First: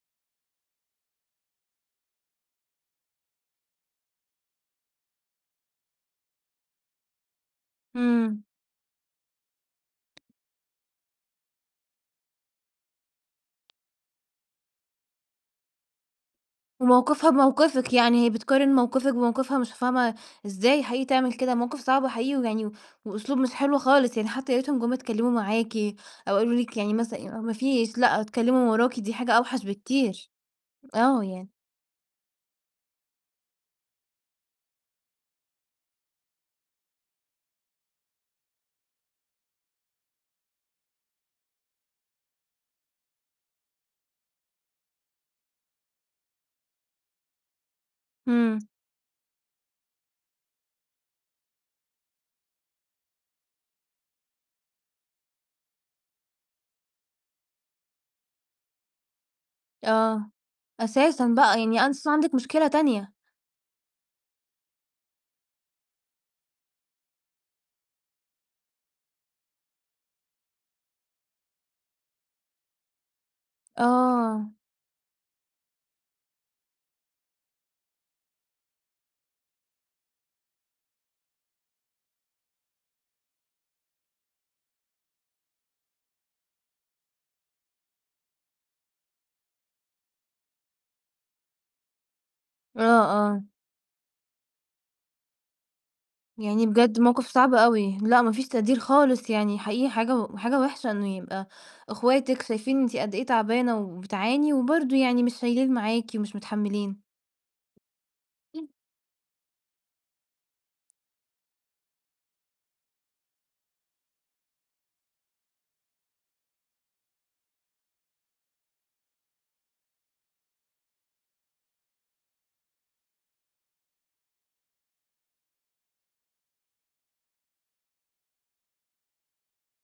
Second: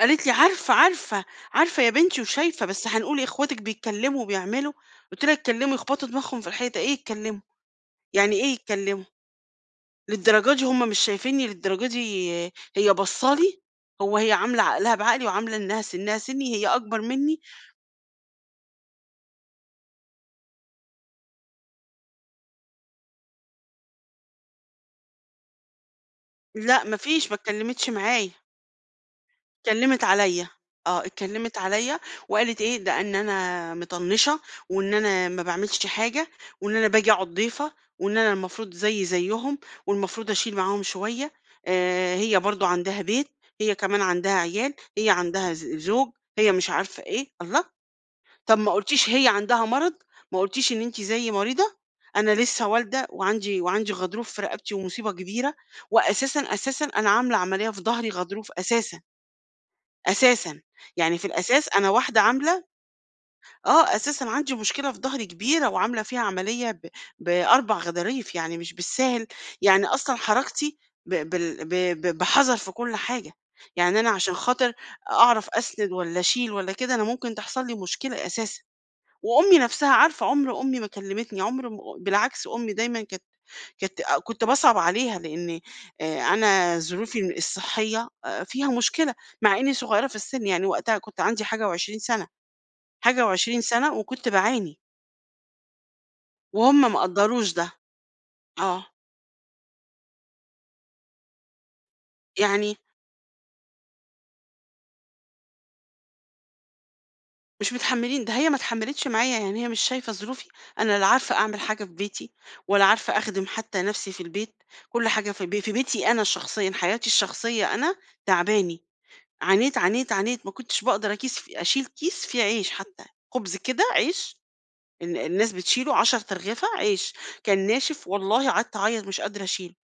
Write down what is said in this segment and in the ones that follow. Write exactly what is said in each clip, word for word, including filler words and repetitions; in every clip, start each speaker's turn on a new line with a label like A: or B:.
A: قالت لي: "عارفة، عارفة، عارفة يا بنتي وشايفة، بس هنقول إيه أخواتِك بيتكلّموا وبيعملوا" قُلت لها يتكلّموا يخبطوا دماغهم في الحيطة، إيه يتكلّموا، يعني
B: إمم.
A: إيه يتكلّموا؟ للدرجة دي هُم مش شايفيني، للدرجة دي هي باصّة لي! هو هي عاملة عقلها بعقلي، وعاملة إنها سنها سني هي أكبر
B: وموقفها
A: مني.
B: بموقفِك، يعني هي بتقارن موقفِك وموقفها مش فاهمة، إزاي حقيقي تعمل كده؟ موقف صعب وحقيقي ويعني و وأسلوب مش حلو خالص، يعني حتّى يا ريتهم جُم اتكلّموا معاكِ، أو قالوا لِك
A: لا
B: يعني
A: ما فيش ما
B: مثلًا ما
A: اتكلّمِتش
B: فيش، لأ
A: معايا.
B: اتكلّموا من وراكِ دي حاجة أوحش
A: اتكلّمت
B: بكتير،
A: عليَّ، آه
B: آه يعني.
A: اتكلّمت عليَّ وقالت إيه، ده إن أنا مطنّشة، وإن أنا ما باعملش حاجة، وإن أنا باجي أقعد ضيفة، وإن أنا المفروض زيي زيهم، والمفروض أشيل معاهم شوية، آآ هي برضه عندها بيت، هي كمان عندها عيال، هي عندها ز زوج، هي مش عارفة إيه، الله! طب
B: إمم.
A: ما قُلتيش هي عندها مرض، ما قُلتيش إن أنتِ زيي مريضة، أنا لسّه والدة وعندي وعندي غضروف في رقبتي ومصيبة كبيرة، وأساسًا، أساسًا أنا عاملة عملية في ضهري غضروف أساسًا.
B: آه،
A: أساسًا، يعني في
B: أساسًا بقى،
A: الأساس
B: يعني
A: أنا
B: أنس أنتِ
A: واحدة
B: عندِك
A: عاملة
B: مشكلة تانية.
A: آه أساسًا عندي مشكلة في ضهري كبيرة، وعاملة فيها عملية ب بأربع غضاريف يعني مش بالساهل، يعني أصلًا حركتي ب بال ب ب بحذر في كلّ حاجة، يعني أنا عشان
B: آه.
A: خاطر أعرف أسند والّا اشيل والّا كده، أنا ممكن تحصل لي مشكلة أساسًا، وأُمي نفْسها عارفة عمر أُمي ما كلّمتني عمر م بالعكس أُمي دايمًا كانت كانت كنت باصعب عليها لإني أنا ظروفي الصحّية فيها مشكلة، مع إني صغيرة في السن يعني وقتها كنت عندي حاجة وعشرين سنة،
B: آه،
A: حاجة
B: آه.
A: وعشرين سنة وكنت باعاني.
B: يعني
A: وهُم ما
B: بجد موقف
A: قدَّروش
B: صعب
A: ده.
B: أوي، لأ ما فيش تقدير
A: آه.
B: خالص، يعني حقيقي حاجة و حاجة وحشة إنه يبقى أخواتِك
A: يعني
B: شايفين أنتِ قد إيه تعبانة وبتعاني، وبرضه يعني مش شايلين معاكِ ومش متحمّلين.
A: مش متحمّلين ده هي ما
B: [unintelligible]
A: اتحمّلتش معايا يعني هي مش شايفة ظروفي، أنا لا عارفة أعمل حاجة في بيتي، ولا عارفة أخدم حتّى نفْسي في البيت، كلّ حاجة في ب في بيتي أنا شخصيًا حياتي الشخصية أنا، تعباني عانيت، عانيت، عانيت، ما كنتش باقدر أكيس أشيل كيس فيه عيش حتّى، خبز كده عيش ال الناس بتشيله عشر أرغفة عيش، كان ناشف والله قعدت أعيّط مش قادرة أشيل،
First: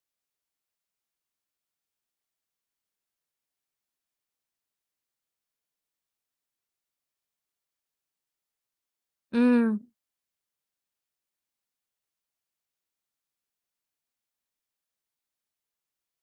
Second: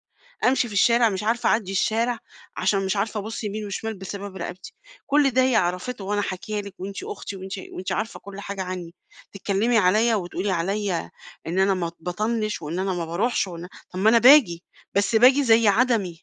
A: أمشي في الشارع مش عارفة اعدّي الشارع، عشان مش عارفة ابُصّ يمين وشمال بسبب رقبتي، كلّ ده هي عرفته وأنا حاكية لِك وأنتِ أختي وأنتِ وأنتِ عارفة كلّ حاجة عني، تتكلّمي
B: إمم.
A: عليَّ وتقولي عليَّ إن أنا ما باطنّش وإن أنا ما باروحش وإن طب ما أنا باجي، بس باجي زي عدمي.